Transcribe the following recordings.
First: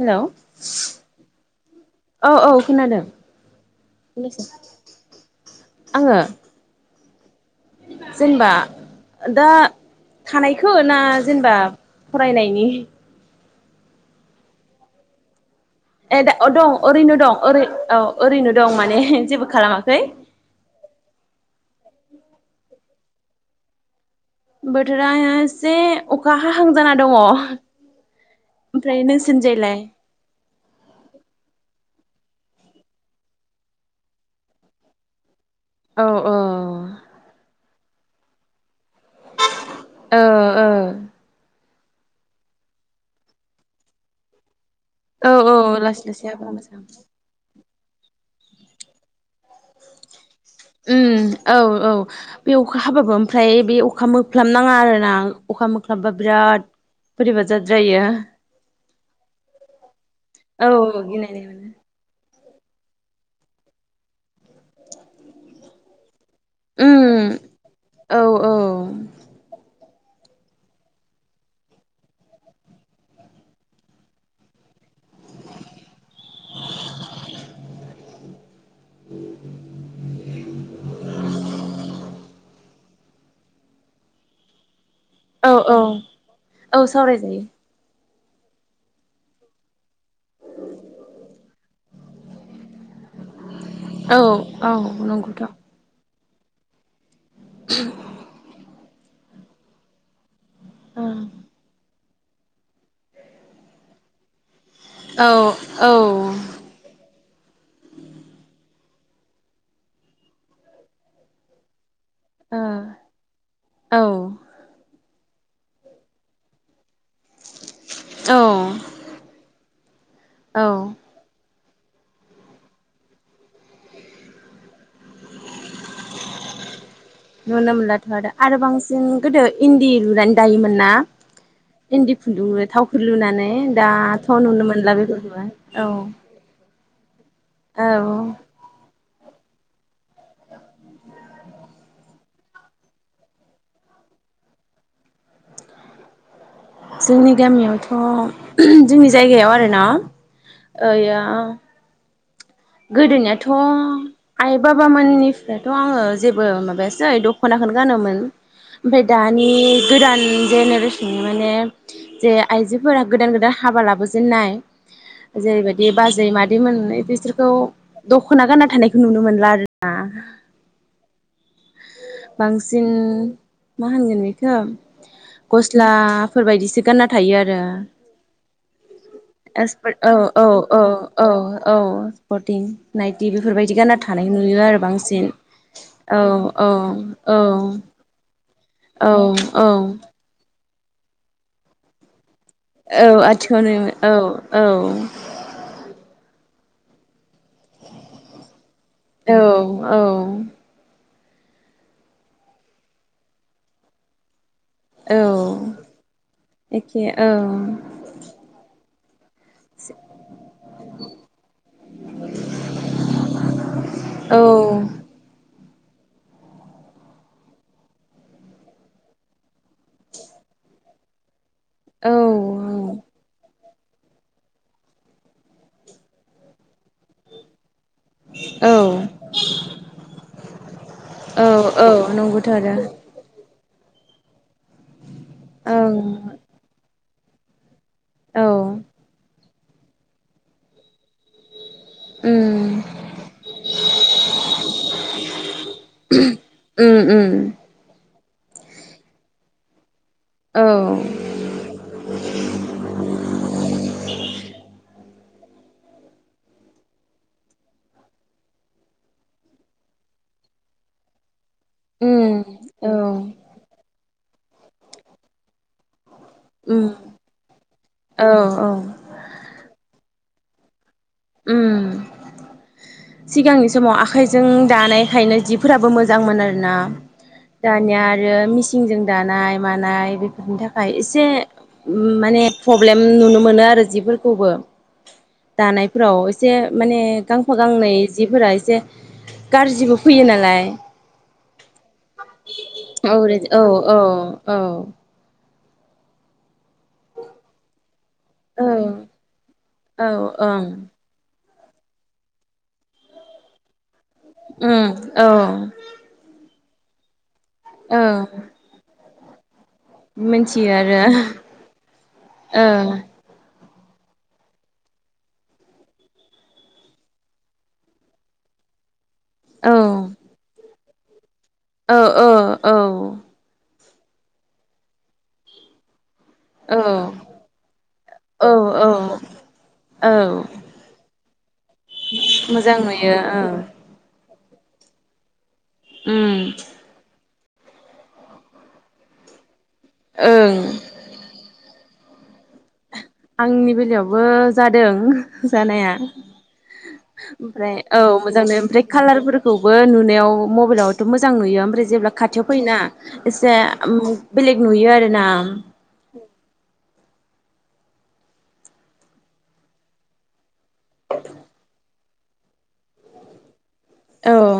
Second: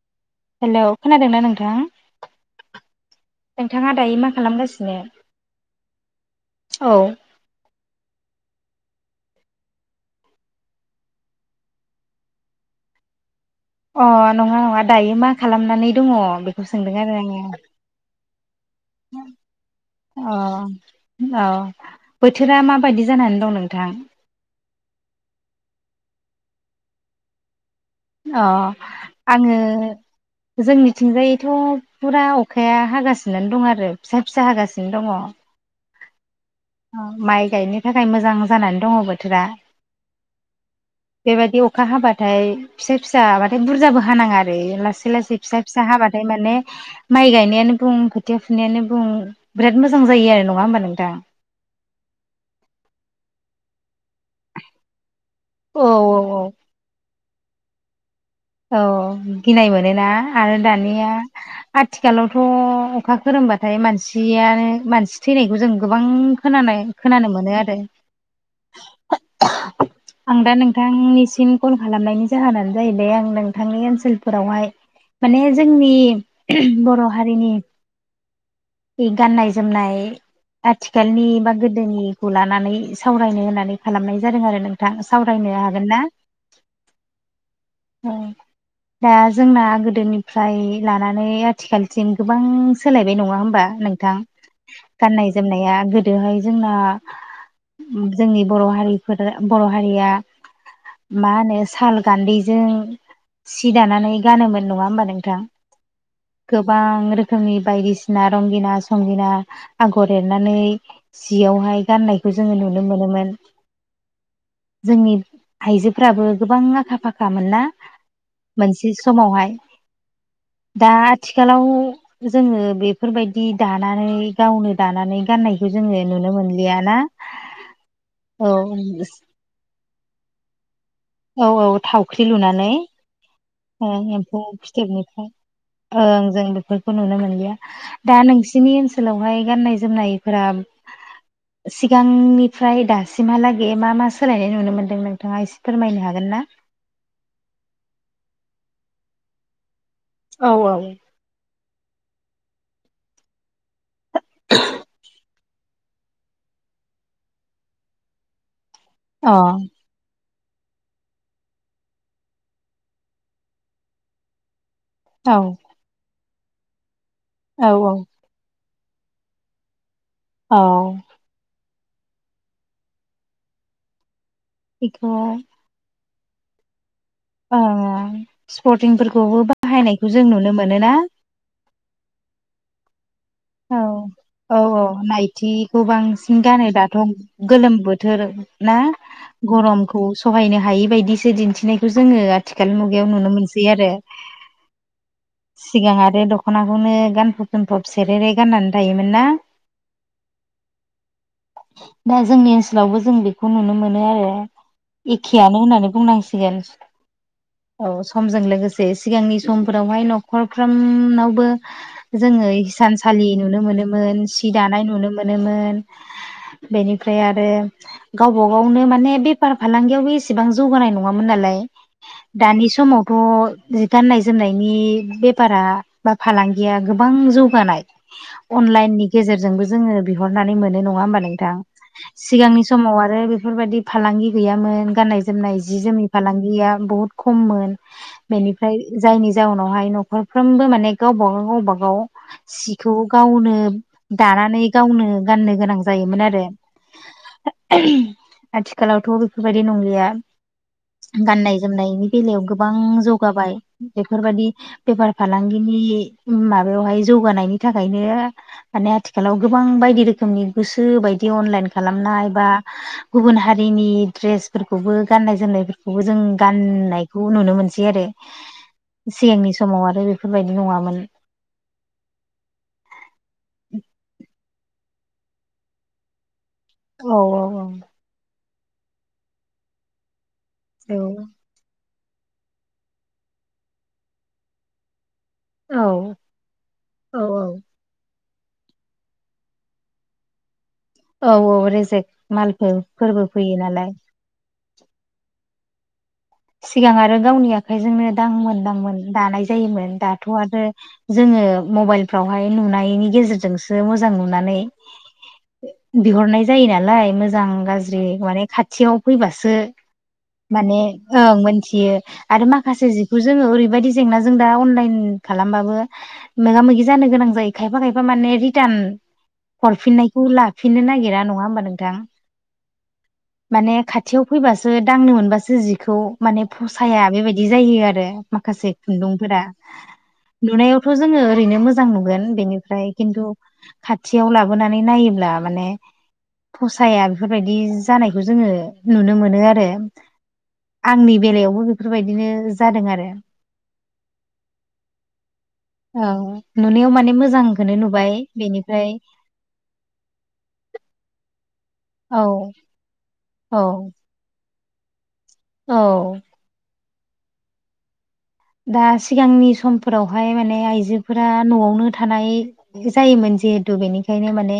Hello हेल' खोनादोंना नोंथाङा। औ औ खोनादों नोंथाङा दायो मा खालामगासिनो? आङो औ। जेनबा दा थानायखो ना जेनेबा फरायनायनि? अ नङा नङा दायो मा खालामनानै दङ ए दा अ बेखौ दं सोंदों आरो ओरैनो आङो दं ओरै औ ओरैनो दं माने जेबो खालामाखै। अ औ बोथोरा माबायदि जानानै दं नोंथां? बोथोरा एसे अखा हाहां जाना दङ'। अ आङो नोंसोरनिजायलाय जोंनिथिंजायैथ' फुरा अखाया हागासिनोनो दं आरो फिसा-फिसा हागासिनो दङ'। औ औ। अ माइ गायनो थाखाय मोजां जानानै दङ बोथोरा। ओ ओ। बेबादि अखा हाब्लाथाय फिसा-फिसा हाबाथाय बुरजाबो हानाङा आरो लासै औ लासै-लासै औ फिसा-फिसा लासै लासै हाबाथाय हाबा माने मोजां माइ गायनायानो बुं खोथिया फुनायानो बुं बिराद मोजां जायो आरो नङा होमबा नोंथां। उम औ औ बे अखा हाबाबो ओमफ्राय बे अखा मोफ्लाम नाङा आरोना। अखा औ मोख्लामबा बिराद बोरैबा जाद्रायो। औ गिनाय मोनोना आरो औ दानिया गिनायनाय मोनो आथ आथिखालावथ' अखा खोरोमबाथाय मानसियानो मानसि थैनायखौ जों गोबां खोनानाय खोनानो उम मोनो आरो औ औ [inaudible] आं दा नोंथांनिसिम कल खालामनायनि जाहोनानो जाहैबाय आं नोंथांनि ओनसोलफोरावहाय माने जोंनि बर' हारिनि नि गाननाय-जोमनाय आथिखालनि बा गोदोनिखौ लानानै सावरायनो होननानै खालामनाय जादों आरो नों थां सावरायनो औ औ हागोन ना? औ सावरायजायो ओ दा जोंना गोदोनिफ्राय लानानै आथिखालसिम गोबां सोलायबाय नङा होमबा नों नोंथां औ औ गाननाय नंगौथ' औ जोमनाया गो बेहाय जोंना जोंनि बर' हारिफोर बर' हारिया मा होनो साल गान्दैजों सि दानानै गानोमोन नङा ओमबा औ नोंथां? ओ औ गोबां रोखोमनि बायदिसिना रंगिना संगिना आगर एरनानै जियावहाय गाननायखौ जोङो नुनो मोनोमोन। औ जोंनि आइजोफ्राबो गोबां आखा फाखामोन। मानोना मोनसे समावहाय औ दा आथिखालाव जोङो बेफोरबायदि दानानै गावनो दानानै गाननायखौ जोङो नुनो मोनलियाना? नुनो मोनलाथ' आरो आरो बांसिन गोदो इन्दि लुनानै दायोमोन ना? औ औ इन्दि थावख्रि खुन्दुं लुनानै थावख्रि लुनानै ओ दाथ' एम्फौ नुनो मोनला फिथोबनिफ्राय बेफोरखौहाय औ ओं जों बेफोरखौ नुनो मोनलिया औ दा नोंसि जोंनि ओनसोलावहाय गाननाय जोमनायफोरा सिगांनिफ्राय दासिमहालागै मा मा सोलायनाय नुनो मोनदों नोंथाङा एसे फोरमायनो हागोन ना? जोंनि गामियावथ' जोंनि जायगायाव आरोना औ औ ओयो गोदोनियाथ' आइ बाबामोननि दाथ' आङो जेबो माबायासै दख'नाखोनो गानोमोन ओमफाय अ दानि औ गोदान जेनेरेसननि माने जे आइजोफोरा गोदान गोदान हाबा लाबोजेननाय जेरैबायदि बाजै मादै मोनै बिसोर औ औ दखना गानना थानायखौ नुनो मोनला आरोना। औ बांसिन मा होनगोन बेखौ बेखौ गस्लाफोर बायदिसो गानना थायो ओ आरो स्पर्टिंफोरखौबो बाहायनायखौ औ जों औ नुनो औ मोनोना औ औ फरटिन नाइटि बेफोरबायदि औ गानना थानाय औ नुयो आरो औ बांसिन नाइटिखौ औ बांसिन गानो औ दाथ' औ गोलोम बोथोर ना औ औ गरखौ सहायनो हायि बायदिसो दिन्थिनायखौ जोङो आथिखाल मुगायाव औ नुनो मोनसै आथिखालाव आरो। औ औ सिगां आरो दखनाखौनो गानफब जोमफब सेरेरे गाननानै थायोमोन ना? औ औ दा जोंनि ओनसोलावबो जों बेखौ नुनो मोनो आरो। औ एखेयानो होननानै बुंनांसिगोन एखे औ औ समजों लोगोसे सिगांनि समफोरावहाय नखरफ्रामनावबो जोङो हिनसालि नुनो मोनोमोन औ सि दानाय नुनो मोनोमोन। बेनिफ्राय आरो गावबा गावनो माने बेफार फालांगियावबो एसेबां जौगानाय नङामोन नालाय। औ दानि समावथ' जि गाननाय जोमनायनि बेफारा बा फालांगिया गोबां जौगानाय। अनलाइननि गेजेरजोंबो जोङो बिहरनानै मोनो नङा ओमबा औ नोंथां? औ नंगौथ' सिगांनि समाव आरो बेफोरबायदि फालांगि गैयामोन गाननाय जोमनाय जि ओं जोमनि फालांगिया बुहुद खममोन औ बेनिफ्राय जायनि जाउनावहाय नखरफ्रोमबो माने गावबा-गाव गावबा-गाव उम सिखौ गावनो दानानै गावनो गाननो गोनां जायोमोन आरो। उम उम [unintelligible] आथिखालावथ' बेफोरबायदि नंलिया औ। गाननाय जोमनायनि बेलायाव गोबां जौगाबाय बेफोरबादि बेफार फालांगिनि माबायावहाय जौगानायनि थाखायनो माने आथिखालाव गोबां बायदि रोखोमनि गोसो बायदि अनलाइन खालामनायाव उम बा औ गुबुन हारिनि द्रेसफोरखौबो गाननाय-जोमनायफोरखौबो जों उम गाननाय बेखौ नुनो मोनसै आरो। औ औ। सिगांनि समाव आरो बेफोरबायदि नङामोन। सिगांनि समाव आखाइजों दानायखायनो जि फोराबो मोजांमोन आरोना औ दानिया आरो मिसिनजों दानाय मानाय बेनि थाखाय एसे माने प्रब्लेम नुनो मोनो आरो जिफोरखौबो औ दानाय फोराव एसे माने औ गांफा गांनै जिफोरा एसे गाज्रिबो फैयो नालाय औ औ रेजेक मालफोर औ फोरबो फैयो औ नालाय औ औ। सिगां आरो गावनि आखाइजोंनो दांमोन दांमोन दानाय जायोमोन औ दाथ' आरो। ओं जोङो मबाइलफ्रावहाय नुनायनि गेजेरजोंसो मोजां नुनानै उम औ बिहरनाय जायो नालाय मोजां गाज्रि औ माने खाथियाव फैबासो मिथियो माने आरो। ओं मोनथियो आरो माखासे बेखौ जोङो ओरैबायदि जेंना जों दा अनलाइन खालामबाबो मोगा मोगि जानो गोनां जायो खायफा खायफा माने रिटार्न ओ हरफिननायखौ लाफिननो नागिरा नङा होमबा नोंथां। औ औ माने खाथियाव फैबासो दांनो मोनबासो जिखौ माने औ फसाया बेबादि बिदि जायो आरो औ माखासे औ खुन्दुंफोरा औ लुनायावथ' जोङो ओरैनो मोजां। मोजां नुगोन मोजां बेनिफ्राय नुयो खिन्थु ओं खाथियाव लाबोनानै नायोब्ला माने उम। साया बेफोरबायदि जानायखौ जोङो नुनो मोनो आरो। ओं। आंनि बेलायावबो बेफोर बादिनो जादों आरो। आंनि बेलायावबो जादों। जानाया औ नुनायाव माने मोजांखौनो ओमफ्राय औ नुबाय मोजांनो ओमफ्राय बेनिफ्राय कालारफोरखौ। खौबो नुनायाव मबाइलावथ' मोजां नुयो ओमफ्राय जेब्ला औ खाथियाव फैयोना एसे औ बेलेग नुयो आरो ना औ। दा सिगांनि समफोरावहाय माने आइजोफोरा न'आवनो थानाय जायोमोन जिहेथु बेनिखायनो औ माने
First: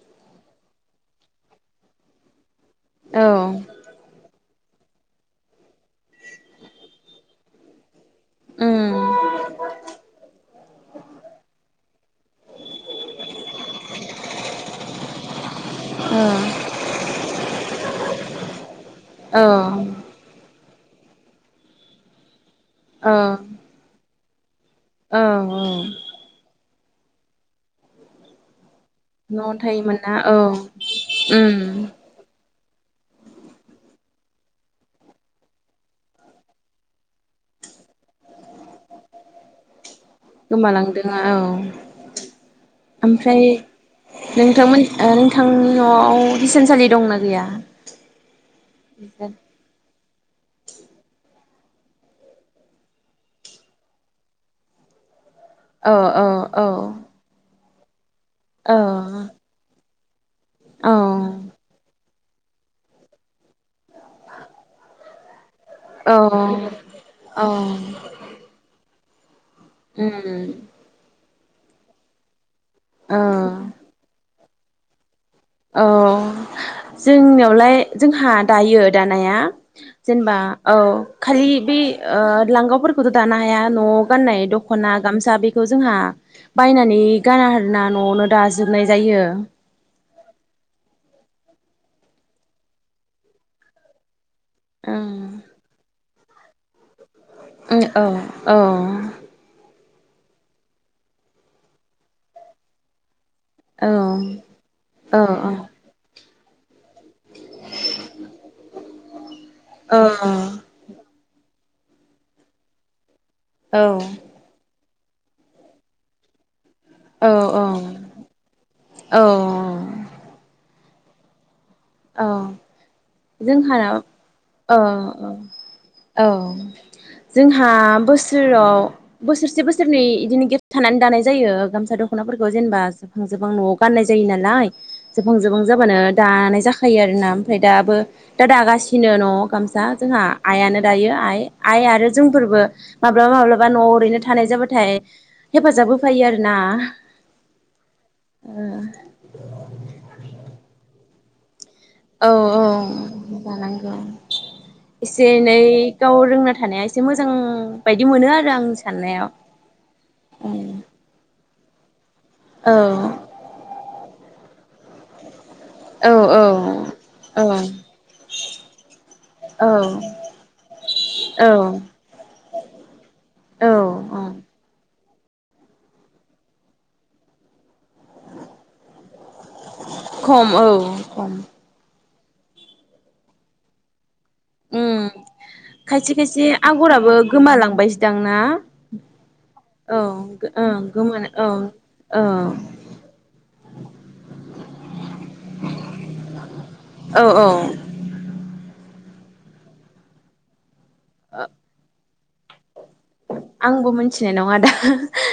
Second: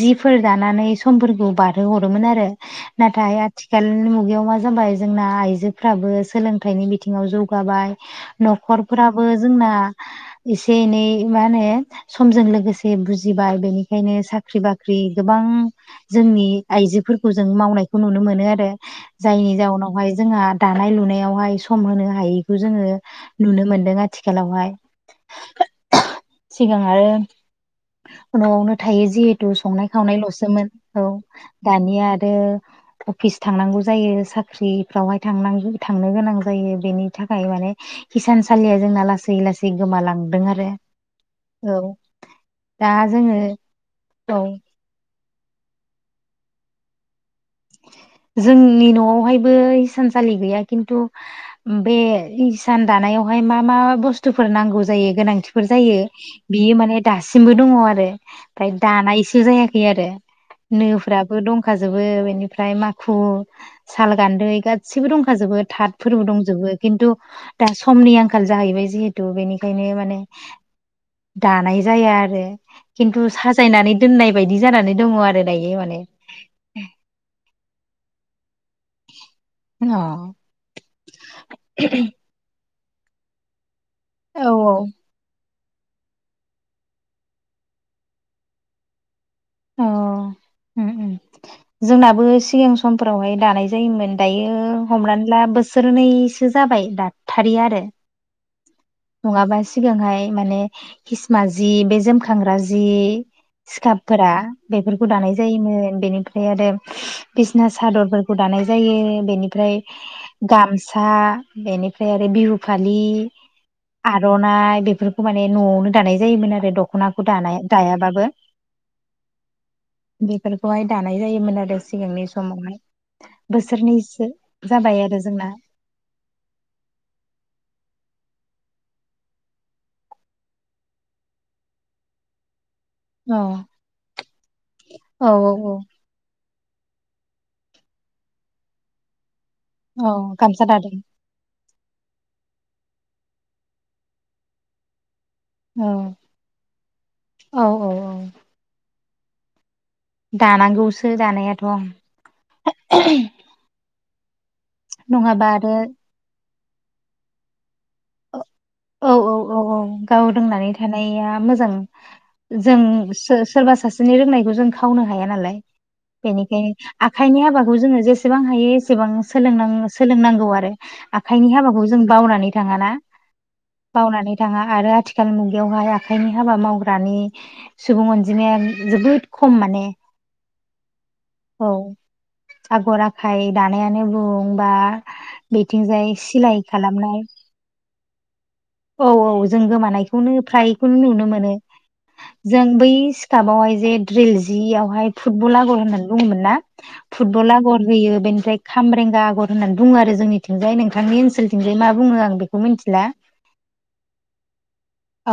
जिफोर दानानै समफोरखौ बारहो हरोमोन आरो औ नाथाय आथिखाल नि मुगायाव मा जाबाय जोंना आइजोफ्राबो सोलोंथाइनि बिथिङाव जौगाबाय न'खरफोराबो उम जोंना एसे एनै मा समजों लोगोसे बुजिबाय बेनिखायनो साख्रि बाख्रि गोबां औ जोंनि आइजोफोरखौ जों मावनायखौ नुनो मोनो आरो औ जायनि जाउनावहाय जोंहा द दानाय लुनायावहाय सम होनो हायैखौ जोङो नुनो मोन्दों आथिखालावहाय औ औ। सिगां आरो न'आवनो थायो जिहेतु न'आवनो संनाय थायोमोन ना औ खावनायल'सोमोन औ उम दानिया आरो। अफिस थांनांगौ जायो साख्रिफ्रावहाय थांनांग थांनो गोनां जायो बेनि थाखाय माने हिसानसालिया जोंना लासै लासै गोमालांदों। आरो गोमालांदों औ दा जोङो ओमफ्राय औ नोंथांमोन नोंथांनि न'आव हसानसालि दंना गैया? जोंनि न'आवहायबो हिसानसालि गैया खिन्थु बे इसान दानायावहाय मा मा बुस्थुफोर नांगौ जायो गोनांथि फोर औ जायो औ औ बियो माने दासो थिंबो दङ आरो औ दानाय जायाखै आरो औ नोफ्राबो दंखाजोबो बेनिफ्राय माखु साल गान्दै गासिबो दंखाजोबो थाथ औ फोरबो दंजोबो खिन्थु दा उम समनि आंखाल आंखाल जाहैबाय जिहेथु बेनिखायनो माने दानाय जाया आरो। औ खिन्थु साजायनानै दोननाय बायदि जानानै दङ आरो। दायो औ माने जोंनियावलाय जोंहा दायो दानाया। अ जेनेबा औ औ खालि बे ओ लांगावफोरखौथ' दानो हाया न'आव। गाननाय औ दख'ना गामसा बेखौ जोंहा बायनानै गाना हना न'आवनो दाजोबनाय जायो। अ उम उम जोंनाबो सिगां समफोरावहाय दानाय जायोमोन। दायो ओं हमनानै ला बोसोरनैसो जाबाय दा उम औ औ नङाबा सिगांहाय माने खिसमा जि बे जोमखांग्रा जि औ सिखाब फोर बेफोरखौ औ दानाय जायोमोन बेनिफ्राय ओम आरो बिसिना सादरफोरखौ दानाय जायो बेनिफ्राय औ गाम सा बेनिफ्राय आरो बिहु फालि औ आर' नाय बेफोरखौ माने न'आवनो दानाय जायोमोन आरो। दख'नाखौ दानाय औ दायाबाबो औ औ बेफोरखौहाय दानाय जायोमोन आरो। सिगांनि औ समावहाय जोंहानाव बोसोरनैसो औ जाबाय आरो औ जोंना। औ जोंहा बोसोराव बोसोरसे बोसोरनै बिदिनो गेब थानानै दानाय जायो गामसा दख'नाफोरखौ जेनेबा जोबहां औ जोबहां न'आव गाननाय जायो नालाय औ जोबहां जोबहां औ जाबानो दानाय जाखा ाखायो आरोना ओमफ्राय दाबो दा दागासिनो न' गामसा औ जोंहा गामसा आइयानो दादों दायो आइ। आइ आरो जोंफोरबो माब्लाबा माब्लाबा न'आव ओरैनो थानाय जाबाथाय औ हेफाजाब होफायो आर ना औ औ औ ओ दानांगौसो दानायाथ'। औ औ जानांगौ एसे नङाबा एनै आरो गाव रोंना थानाया एसे मोजां बायदि मोनो आरो आं औ साननायाव औ औ औ गाव उम दोंनानै थानाया मोजां। जों औ सोरबा सासेनि रोंनायखौ जों खावनो हाया नालाय। औ औ बेनिखायनो आखाइनि हाबाखौ जोङो जेसेबां हायो एसेबां सों औ सोलोंनांगौ आरो। औ आखाइनि हाबाखौ जों बावनानै थाङाना? औ बावनानै थाङा आरो आथिखाल मुगायावहाय आखाइनि हाबा मावग्रानि सुबुं अनजिमाया जोबोद खम माने। खम औ खम औ आगर आखाय दानायानो बुं बा उम खायसे बिथिंजाय खायसे सिलाय आगराबो खालामनाय गोमालांबायसोदां ना? औ औ जों औ गोमानायखौनो ओं फ्रायखौनो गोमानो नुनो मोनो। औ औ जों बै सिख्लााबावहाय जे द्रिल जिवहाय फुटबल आगर होननानै बुङोमोन ना। औ फुटबल औ आगर होयो बेनिफ्राय खामरेंगा आगर होननानै बुङो आरो जोंनिथिंजाय नोंथांनि ओनसोलथिं मा बुङो आं बेखौ मिथिला। आंबो मिथिनाय नङा दा अ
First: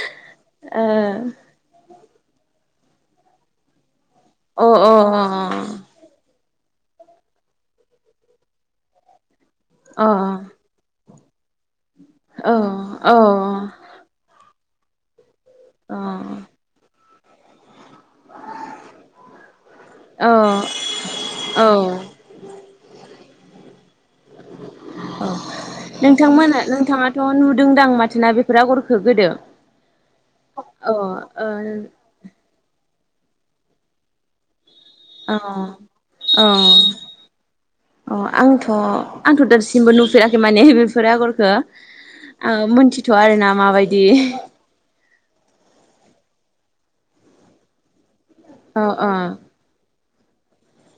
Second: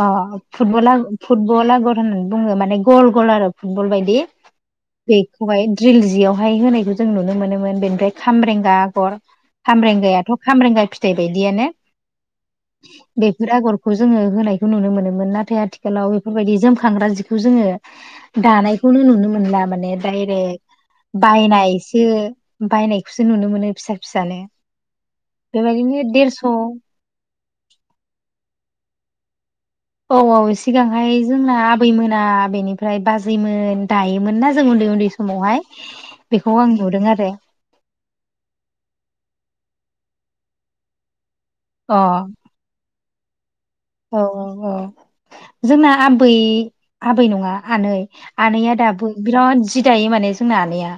फुटला फुटबल आगर होननानै बुङो माने गल गल आरो फुटबल बायदि ओ अ अ बेखौहाय द्रिल जियाव बेहाय होनायखौ जों नुनो मोन बेनिफ्राय खामब्रेंगा आगर अ खामब्रेंगायाथ' खामबेंगा फि बेबायदियानो औ औ खौ जोङो होनायखौ नुनो मोनोमोन नाथाय आथिखालाव बेफोरबायदि जोमखांग्रा जिखौ जोङो दानायखौनो नुनो मोनला माने अ औ दडाइरेक औ बायनाय एसे बायनायखौसो नुनो मोनो फिसा फिसानो बेबायदिनो देरस' नोंथांमोना नोंथाङा थ' नुदोंदां माथोना बेफोर आगरखो गोदो? औ औ अ सिगांहाय जोंना ओ आबैमोन दा बेनिफ्राय बाजैमोन दायोमोन ना जों उन्दै उन्दै सम अ समावहाय अ बेखौ आं नुदों आरो। अ आंथ' आंथ' दासिमबो नुफेराखै माने बेफोर आगरखो अ ओ मिथिथ'या आरो ना माबायदि औ औ औ जोंना आबै आबै नङा आनै आनैया अ दाबो अ बिराद जि दायो माने जोंना आनैया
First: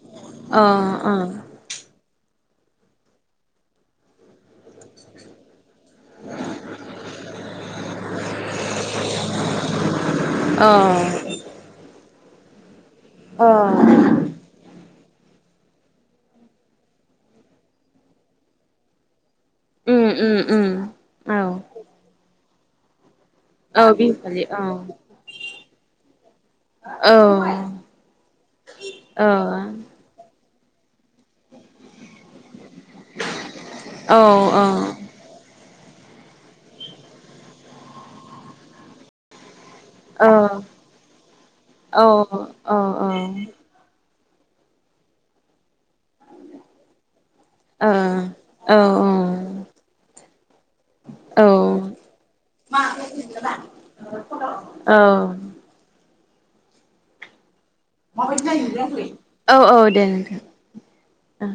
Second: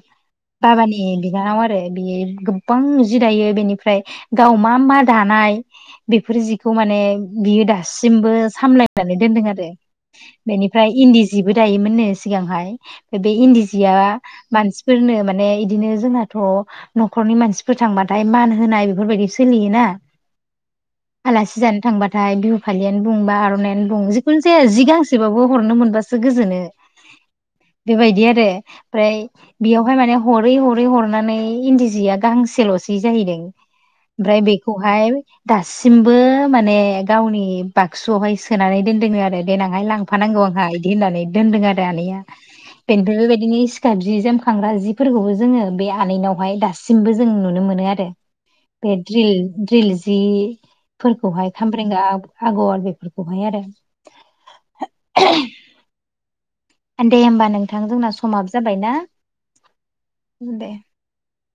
अ बाबानि बिनानाव आरो बे गोबां जि दायो बेनिफ्राय गाव मा मा दानाय बेफोर जिखौ माने बियो दा जेथिंबो सामलायनानै दोनदों आरो अ बेनिफ्राय इन दि जिबो दायोमोननो सिगांहाय बे अ इन्दि जिया मानसिफोरनो माने इदिनो जोंहाथ' न'खरनि मानसिफोर थांबाथाय मान होनाय बेफोरबायदि सोलियोना उम उम उम औ आलासि जानो थांबाथाय बिहु फालियानो बुं बा होननानै औ बुं बिहुफालि जिखुनु औ जाया जि गांसेबाबो हरनो मोनबासो गोजोनो। औ बेबायदि आरो ओमफ्राय औ बेयावहाय माने हरै हरै हरै थांनानै इन्दि जिया गाहांसेल'सै जाहैदों। औ ओमफ्राय बेखौहाय दासिमबो माने गावनि बाक्सुआवहाय सोनानै दोनदोंनो आरो देनांहाय लां फानांगौ आंहा बिदि होननानै दोनदों आरो आनैया औ बेनिफ्राय बेबायदिनो जि जोम खांग्रा जिफोरखौबो जोङो बे आलैनावहाय दासिमबो जों नुनो मोनो आरो। बे द्रिल द्रिल जिफोरखौहाय खामब्रेंगा आगर बेफोरखौहाय आरो औ दे होमबा नोंथां जोंना समाब जाबाय ना औ दे नोंथां उम दे ओ